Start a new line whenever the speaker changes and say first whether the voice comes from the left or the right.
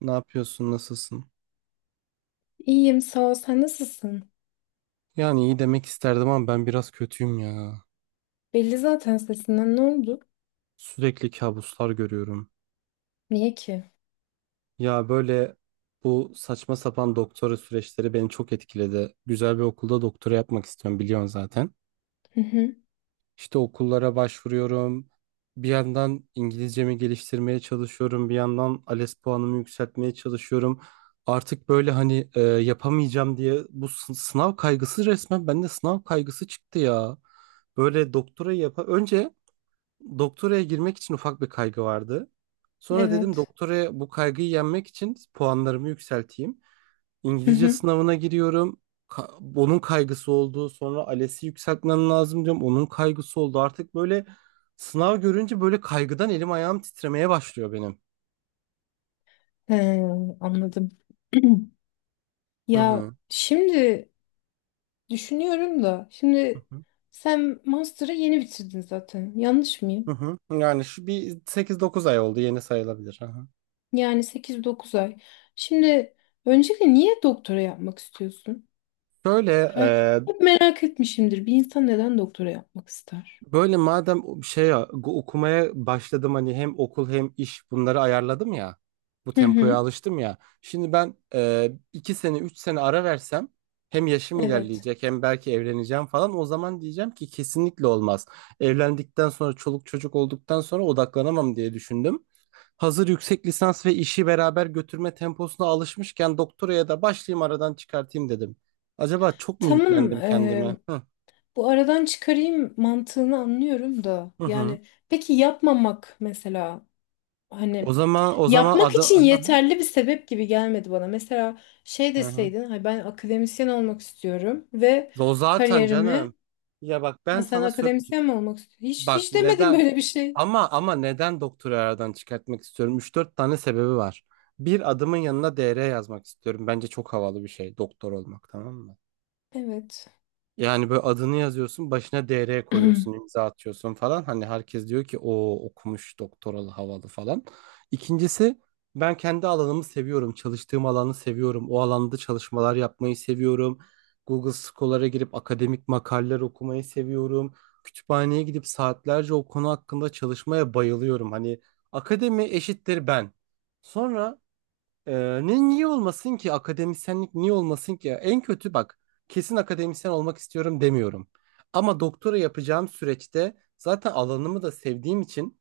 right: Ne yapıyorsun? Nasılsın?
left: İyiyim, sağ ol. Sen nasılsın?
right: Yani iyi demek isterdim ama ben biraz kötüyüm ya.
left: Belli zaten sesinden. Ne oldu?
right: Sürekli kabuslar görüyorum.
left: Niye ki?
right: Ya böyle bu saçma sapan doktora süreçleri beni çok etkiledi. Güzel bir okulda doktora yapmak istiyorum, biliyorsun zaten.
left: Hı hı.
right: İşte okullara başvuruyorum. Bir yandan İngilizcemi geliştirmeye çalışıyorum. Bir yandan ALES puanımı yükseltmeye çalışıyorum. Artık böyle hani yapamayacağım diye bu sınav kaygısı, resmen bende sınav kaygısı çıktı ya. Böyle doktora yapa önce. Doktoraya girmek için ufak bir kaygı vardı. Sonra dedim
left: Evet.
right: doktoraya bu kaygıyı yenmek için puanlarımı yükselteyim.
left: Hı
right: İngilizce
left: hı.
right: sınavına giriyorum. Onun kaygısı oldu. Sonra ALES'i yükseltmem lazım diyorum. Onun kaygısı oldu. Artık böyle sınav görünce böyle kaygıdan elim ayağım titremeye başlıyor benim.
left: He, anladım.
right: Hı
left: Ya
right: hı.
left: şimdi düşünüyorum da
right: Hı
left: şimdi
right: hı.
left: sen master'ı yeni bitirdin zaten. Yanlış
right: Hı
left: mıyım?
right: hı. Yani şu bir 8-9 ay oldu, yeni sayılabilir. Hı hı.
left: Yani sekiz dokuz ay. Şimdi öncelikle niye doktora yapmak istiyorsun?
right: Şöyle.
left: He, hep merak etmişimdir. Bir insan neden doktora yapmak ister?
right: Böyle madem şey ya, okumaya başladım, hani hem okul hem iş bunları ayarladım ya. Bu
left: Hı
right: tempoya
left: hı.
right: alıştım ya. Şimdi ben 2 sene 3 sene ara versem, hem yaşım
left: Evet.
right: ilerleyecek hem belki evleneceğim falan. O zaman diyeceğim ki kesinlikle olmaz. Evlendikten sonra çoluk çocuk olduktan sonra odaklanamam diye düşündüm. Hazır yüksek lisans ve işi beraber götürme temposuna alışmışken doktoraya da başlayayım, aradan çıkartayım dedim. Acaba çok mu
left: Tamam.
right: yüklendim kendime? Hı
left: Bu aradan çıkarayım mantığını anlıyorum da.
right: hı. Hı.
left: Yani peki yapmamak mesela
right: O
left: hani
right: zaman o zaman
left: yapmak
right: adım.
left: için
right: Aha,
left: yeterli bir sebep gibi gelmedi bana. Mesela şey
right: hı hı.
left: deseydin "Hayır, ben akademisyen olmak istiyorum ve
right: O zaten
left: kariyerime
right: canım. Ya bak,
left: ha
right: ben
left: sen
right: sana söyleyeyim.
left: akademisyen mi olmak istiyorsun? Hiç,
right: Bak,
left: hiç demedin
right: neden
left: böyle bir şey.
right: ama ama neden doktoru aradan çıkartmak istiyorum? Üç dört tane sebebi var. Bir, adımın yanına Dr. yazmak istiyorum. Bence çok havalı bir şey doktor olmak, tamam mı?
left: Evet.
right: Yani böyle adını yazıyorsun, başına Dr. koyuyorsun, imza atıyorsun falan. Hani herkes diyor ki o okumuş doktoralı havalı falan. İkincisi, ben kendi alanımı seviyorum. Çalıştığım alanı seviyorum. O alanda çalışmalar yapmayı seviyorum. Google Scholar'a girip akademik makaleler okumayı seviyorum. Kütüphaneye gidip saatlerce o konu hakkında çalışmaya bayılıyorum. Hani akademi eşittir ben. Sonra ee, niye olmasın ki, akademisyenlik niye olmasın ki? En kötü bak, kesin akademisyen olmak istiyorum demiyorum. Ama doktora yapacağım süreçte zaten alanımı da sevdiğim için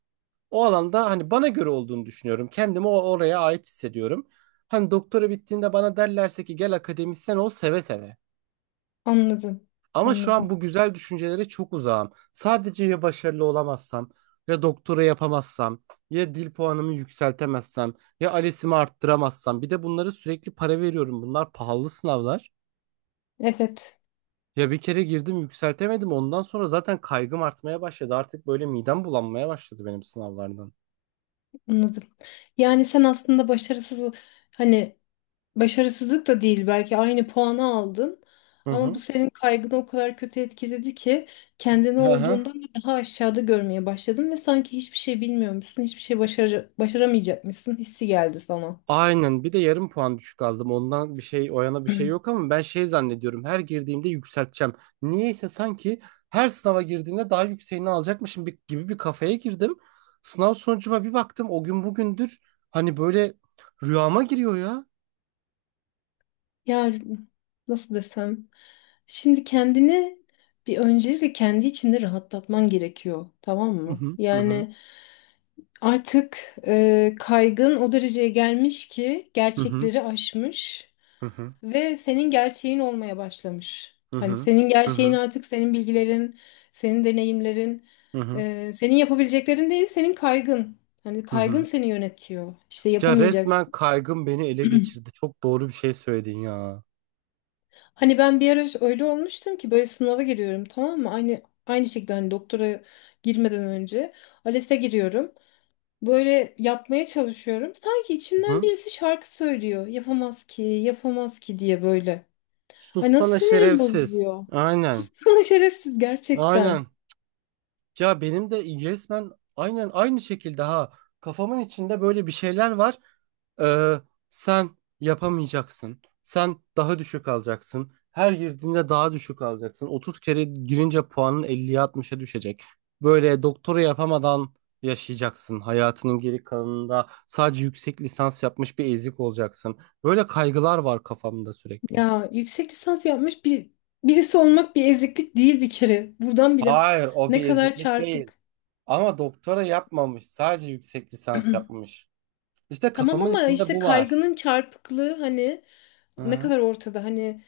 right: o alanda hani bana göre olduğunu düşünüyorum. Kendimi oraya ait hissediyorum. Hani doktora bittiğinde bana derlerse ki gel akademisyen ol, seve seve.
left: Anladım.
right: Ama şu an bu
left: Anladım.
right: güzel düşüncelere çok uzağım. Sadece ya başarılı olamazsam, ya doktora yapamazsam, ya dil puanımı yükseltemezsem, ya ALES'imi arttıramazsam. Bir de bunlara sürekli para veriyorum. Bunlar pahalı sınavlar.
left: Evet.
right: Ya bir kere girdim, yükseltemedim. Ondan sonra zaten kaygım artmaya başladı. Artık böyle midem bulanmaya başladı benim sınavlardan.
left: Anladım. Yani sen aslında başarısız hani başarısızlık da değil belki aynı puanı aldın
right: Hı
left: ama bu
right: hı.
left: senin kaygını o kadar kötü etkiledi ki kendini
right: Hı hı.
left: olduğundan da daha aşağıda görmeye başladın ve sanki hiçbir şey bilmiyormuşsun, hiçbir şey başaramayacakmışsın hissi geldi sana.
right: Aynen, bir de yarım puan düşük aldım. Ondan bir şey o yana bir şey yok ama ben şey zannediyorum. Her girdiğimde yükselteceğim. Niyeyse sanki her sınava girdiğinde daha yükseğini alacakmışım gibi bir kafaya girdim. Sınav sonucuma bir baktım, o gün bugündür hani böyle rüyama giriyor ya.
left: Ya nasıl desem? Şimdi kendini bir öncelikle kendi içinde rahatlatman gerekiyor, tamam
right: Hı
left: mı?
right: hı, hı hı,
left: Yani artık kaygın o dereceye gelmiş ki
right: hı hı,
left: gerçekleri aşmış.
right: hı
left: Ve senin gerçeğin olmaya başlamış.
right: hı,
left: Hani
right: hı
left: senin
right: hı, hı
left: gerçeğin
right: hı,
left: artık senin bilgilerin, senin deneyimlerin,
right: hı hı,
left: senin yapabileceklerin değil, senin kaygın. Hani
right: hı
left: kaygın
right: hı.
left: seni yönetiyor. İşte
right: Ya resmen
left: yapamayacaksın.
right: kaygım beni ele geçirdi. Çok doğru bir şey söyledin ya.
left: Hani ben bir ara öyle olmuştum ki böyle sınava giriyorum tamam mı? Aynı şekilde hani doktora girmeden önce ALES'e giriyorum. Böyle yapmaya çalışıyorum. Sanki
right: Hı
left: içimden
right: hı.
left: birisi şarkı söylüyor. Yapamaz ki, yapamaz ki diye böyle. Ay nasıl
right: Sussana
left: sinirim
right: şerefsiz.
left: bozuluyor.
right: Aynen.
left: Sussana şerefsiz gerçekten.
right: Aynen. Ya benim de resmen aynen aynı şekilde, ha, kafamın içinde böyle bir şeyler var. Ee, sen yapamayacaksın. Sen daha düşük alacaksın. Her girdiğinde daha düşük alacaksın. 30 kere girince puanın 50'ye 60'a düşecek. Böyle doktora yapamadan yaşayacaksın. Hayatının geri kalanında sadece yüksek lisans yapmış bir ezik olacaksın. Böyle kaygılar var kafamda sürekli.
left: Ya yüksek lisans yapmış bir birisi olmak bir eziklik değil bir kere. Buradan bile
right: Hayır, o
left: ne
right: bir
left: kadar
right: eziklik değil.
left: çarpık.
right: Ama doktora yapmamış, sadece yüksek lisans yapmış. İşte
left: Tamam
right: kafamın
left: ama
right: içinde
left: işte
right: bu var.
left: kaygının çarpıklığı hani
right: Hı
left: ne
right: hı.
left: kadar ortada. Hani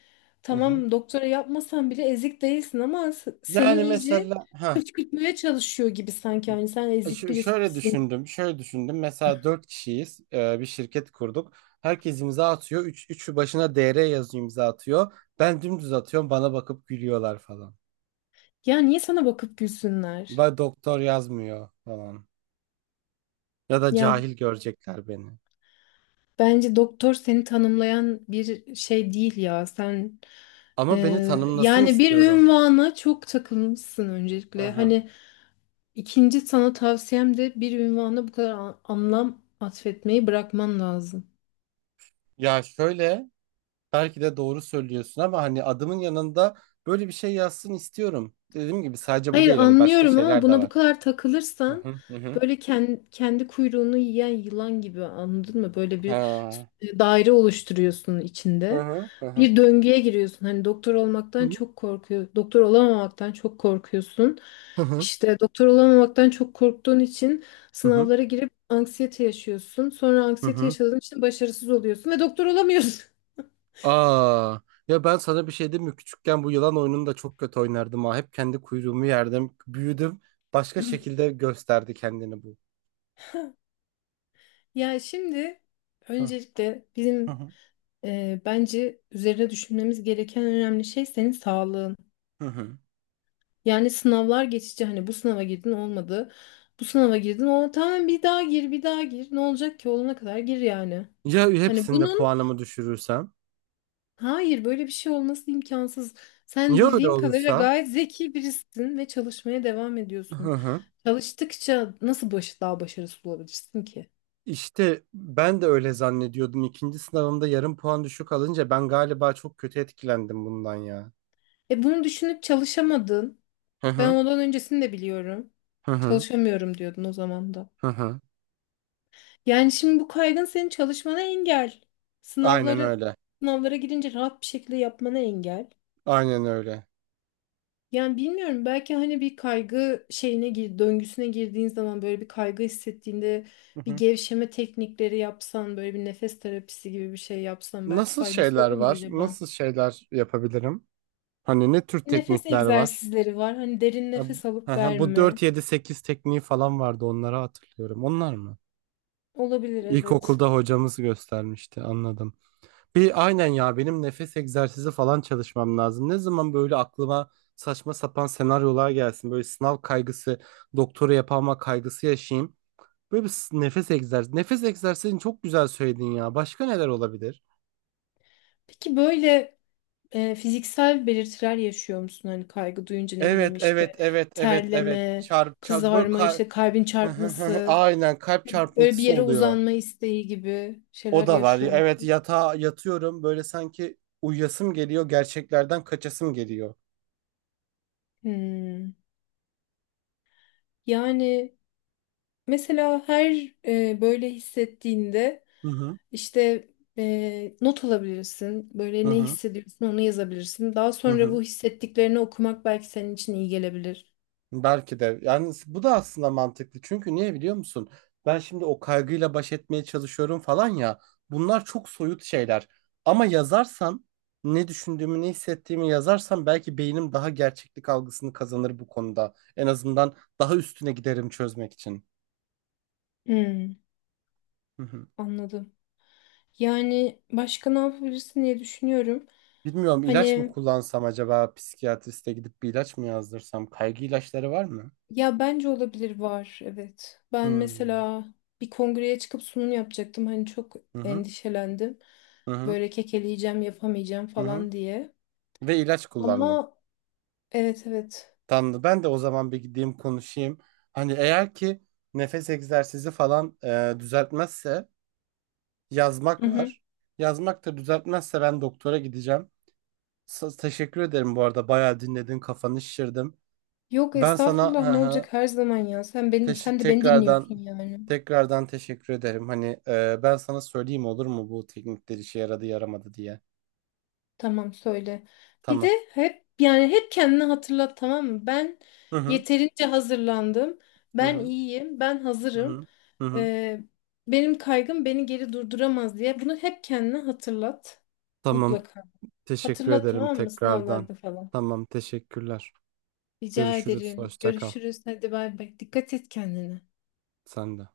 right: Hı hı.
left: tamam doktora yapmasan bile ezik değilsin ama seni
right: Yani
left: iyice
right: mesela ha,
left: kışkırtmaya çalışıyor gibi sanki. Hani sen ezik
right: şöyle
left: birisisin.
right: düşündüm, şöyle düşündüm. Mesela dört kişiyiz, bir şirket kurduk. Herkes imza atıyor. Üçü başına Dr. yazıyor, imza atıyor. Ben dümdüz atıyorum, bana bakıp gülüyorlar falan.
left: Ya niye sana bakıp gülsünler?
right: Ben doktor yazmıyor falan. Ya da
left: Ya
right: cahil görecekler beni.
left: bence doktor seni tanımlayan bir şey değil ya. Sen
right: Ama beni tanımlasın
left: yani bir
right: istiyorum.
left: ünvana çok takılmışsın
right: Hı
left: öncelikle.
right: hı.
left: Hani ikinci sana tavsiyem de bir ünvana bu kadar anlam atfetmeyi bırakman lazım.
right: Ya şöyle, belki de doğru söylüyorsun ama hani adımın yanında böyle bir şey yazsın istiyorum. Dediğim gibi sadece bu
left: Hayır
right: değil, hani başka
left: anlıyorum ama
right: şeyler de
left: buna bu
right: var.
left: kadar
right: Hı
left: takılırsan
right: hı, hı hı.
left: böyle kendi kuyruğunu yiyen yılan gibi anladın mı? Böyle bir
right: Ha.
left: daire oluşturuyorsun
right: Hı
left: içinde.
right: hı, hı hı.
left: Bir döngüye giriyorsun. Hani doktor
right: Hı
left: olmaktan çok korkuyor. Doktor olamamaktan çok korkuyorsun.
right: hı,
left: İşte doktor olamamaktan çok korktuğun için
right: hı hı.
left: sınavlara girip anksiyete yaşıyorsun. Sonra
right: Hı
left: anksiyete
right: hı.
left: yaşadığın için başarısız oluyorsun ve doktor olamıyorsun.
right: Aa, ya ben sana bir şey diyeyim mi? Küçükken bu yılan oyununu da çok kötü oynardım ha. Hep kendi kuyruğumu yerdim. Büyüdüm. Başka şekilde gösterdi kendini bu.
left: Ya şimdi
right: Hı
left: öncelikle
right: hı,
left: bizim
right: hı.
left: Bence üzerine düşünmemiz gereken önemli şey senin sağlığın.
right: Hı.
left: Yani sınavlar geçici hani bu sınava girdin olmadı. Bu sınava girdin o tamam bir daha gir bir daha gir. Ne olacak ki olana kadar gir yani.
right: Ya
left: Hani
right: hepsinde
left: bunun
right: puanımı düşürürsem?
left: hayır böyle bir şey olması imkansız. Sen
right: Ya öyle
left: bildiğim kadarıyla
right: olursa?
left: gayet zeki birisin ve çalışmaya devam
right: Hı
left: ediyorsun.
right: hı.
left: Çalıştıkça nasıl daha başarısız olabilirsin ki?
right: İşte ben de öyle zannediyordum. İkinci sınavımda yarım puan düşük alınca ben galiba çok kötü etkilendim bundan ya.
left: E bunu düşünüp çalışamadın.
right: Hı
left: Ben
right: hı,
left: ondan öncesini de biliyorum.
right: hı hı,
left: Çalışamıyorum diyordun o zaman da.
right: hı hı.
left: Yani şimdi bu kaygın senin çalışmana engel.
right: Aynen
left: Sınavları
right: öyle.
left: sınavlara girince rahat bir şekilde yapmana engel.
right: Aynen öyle.
left: Yani bilmiyorum belki hani bir kaygı şeyine döngüsüne girdiğin zaman böyle bir kaygı hissettiğinde
right: Hı
left: bir
right: hı.
left: gevşeme teknikleri yapsan, böyle bir nefes terapisi gibi bir şey yapsan belki
right: Nasıl
left: faydası
right: şeyler
left: olur mu
right: var?
left: acaba?
right: Nasıl şeyler yapabilirim? Hani ne tür
left: Nefes
right: teknikler var?
left: egzersizleri var. Hani derin
right: Ha,
left: nefes
right: hı
left: alıp
right: hı. Bu
left: verme.
right: 4-7-8 tekniği falan vardı, onları hatırlıyorum. Onlar mı?
left: Olabilir evet.
right: İlkokulda hocamız göstermişti, anladım. Bir aynen ya, benim nefes egzersizi falan çalışmam lazım. Ne zaman böyle aklıma saçma sapan senaryolar gelsin. Böyle sınav kaygısı, doktora yapama kaygısı yaşayayım. Böyle bir nefes egzersizi. Nefes egzersizini çok güzel söyledin ya. Başka neler olabilir?
left: Peki böyle fiziksel belirtiler yaşıyor musun? Hani kaygı duyunca ne bileyim
right: Evet, evet,
left: işte
right: evet, evet, evet.
left: terleme,
right: Çarp, çarp, böyle
left: kızarma, işte kalbin çarpması,
right: Aynen, kalp
left: böyle bir
right: çarpıntısı
left: yere
right: oluyor.
left: uzanma isteği gibi
right: O
left: şeyler
right: da var.
left: yaşıyor
right: Evet,
left: musun?
right: yatağa yatıyorum. Böyle sanki uyuyasım geliyor. Gerçeklerden kaçasım geliyor.
left: Hmm. Yani mesela her böyle hissettiğinde
right: Hı hı,
left: işte not alabilirsin.
right: hı
left: Böyle ne
right: hı,
left: hissediyorsun onu yazabilirsin. Daha
right: hı
left: sonra
right: hı.
left: bu hissettiklerini okumak belki senin için iyi gelebilir.
right: Belki de. Yani bu da aslında mantıklı. Çünkü niye biliyor musun? Ben şimdi o kaygıyla baş etmeye çalışıyorum falan ya. Bunlar çok soyut şeyler. Ama yazarsam ne düşündüğümü, ne hissettiğimi yazarsam belki beynim daha gerçeklik algısını kazanır bu konuda. En azından daha üstüne giderim çözmek için.
left: Hmm,
right: Hı hı.
left: anladım. Yani başka ne yapabilirsin diye düşünüyorum.
right: Bilmiyorum, ilaç mı
left: Hani
right: kullansam? Acaba psikiyatriste gidip bir ilaç mı yazdırsam? Kaygı ilaçları var mı?
left: ya bence olabilir var evet. Ben
right: Hmm.
left: mesela bir kongreye çıkıp sunum yapacaktım. Hani çok
right: Hı hı.
left: endişelendim.
right: Hı hı.
left: Böyle kekeleyeceğim yapamayacağım
right: Hı hı.
left: falan diye.
right: Ve ilaç kullandım.
left: Ama evet evet.
right: Tamam, ben de o zaman bir gideyim konuşayım. Hani eğer ki nefes egzersizi falan düzeltmezse, yazmak
left: Hı hı.
right: var. Yazmak da düzeltmezse ben doktora gideceğim. Teşekkür ederim, bu arada bayağı dinledin, kafanı şişirdim.
left: Yok
right: Ben sana
left: estağfurullah
right: hı
left: ne
right: hı,
left: olacak her zaman ya. Sen beni
right: teş-
left: sen de beni dinliyorsun
right: tekrardan
left: yani.
right: tekrardan teşekkür ederim. Hani ben sana söyleyeyim olur mu, bu teknikler işe yaradı yaramadı diye.
left: Tamam söyle. Bir de
right: Tamam.
left: hep yani hep kendini hatırlat tamam mı? Ben
right: Hı hı.
left: yeterince hazırlandım.
right: Hı
left: Ben
right: hı.
left: iyiyim. Ben
right: Hı
left: hazırım.
right: hı. Hı hı.
left: Ee, benim kaygım beni geri durduramaz diye. Bunu hep kendine hatırlat.
right: Tamam.
left: Mutlaka.
right: Teşekkür
left: Hatırlat
right: ederim
left: tamam mı?
right: tekrardan.
left: Sınavlarda falan.
right: Tamam, teşekkürler.
left: Rica
right: Görüşürüz.
left: ederim.
right: Hoşça kal.
left: Görüşürüz. Hadi bay bay. Dikkat et kendine.
right: Sen de.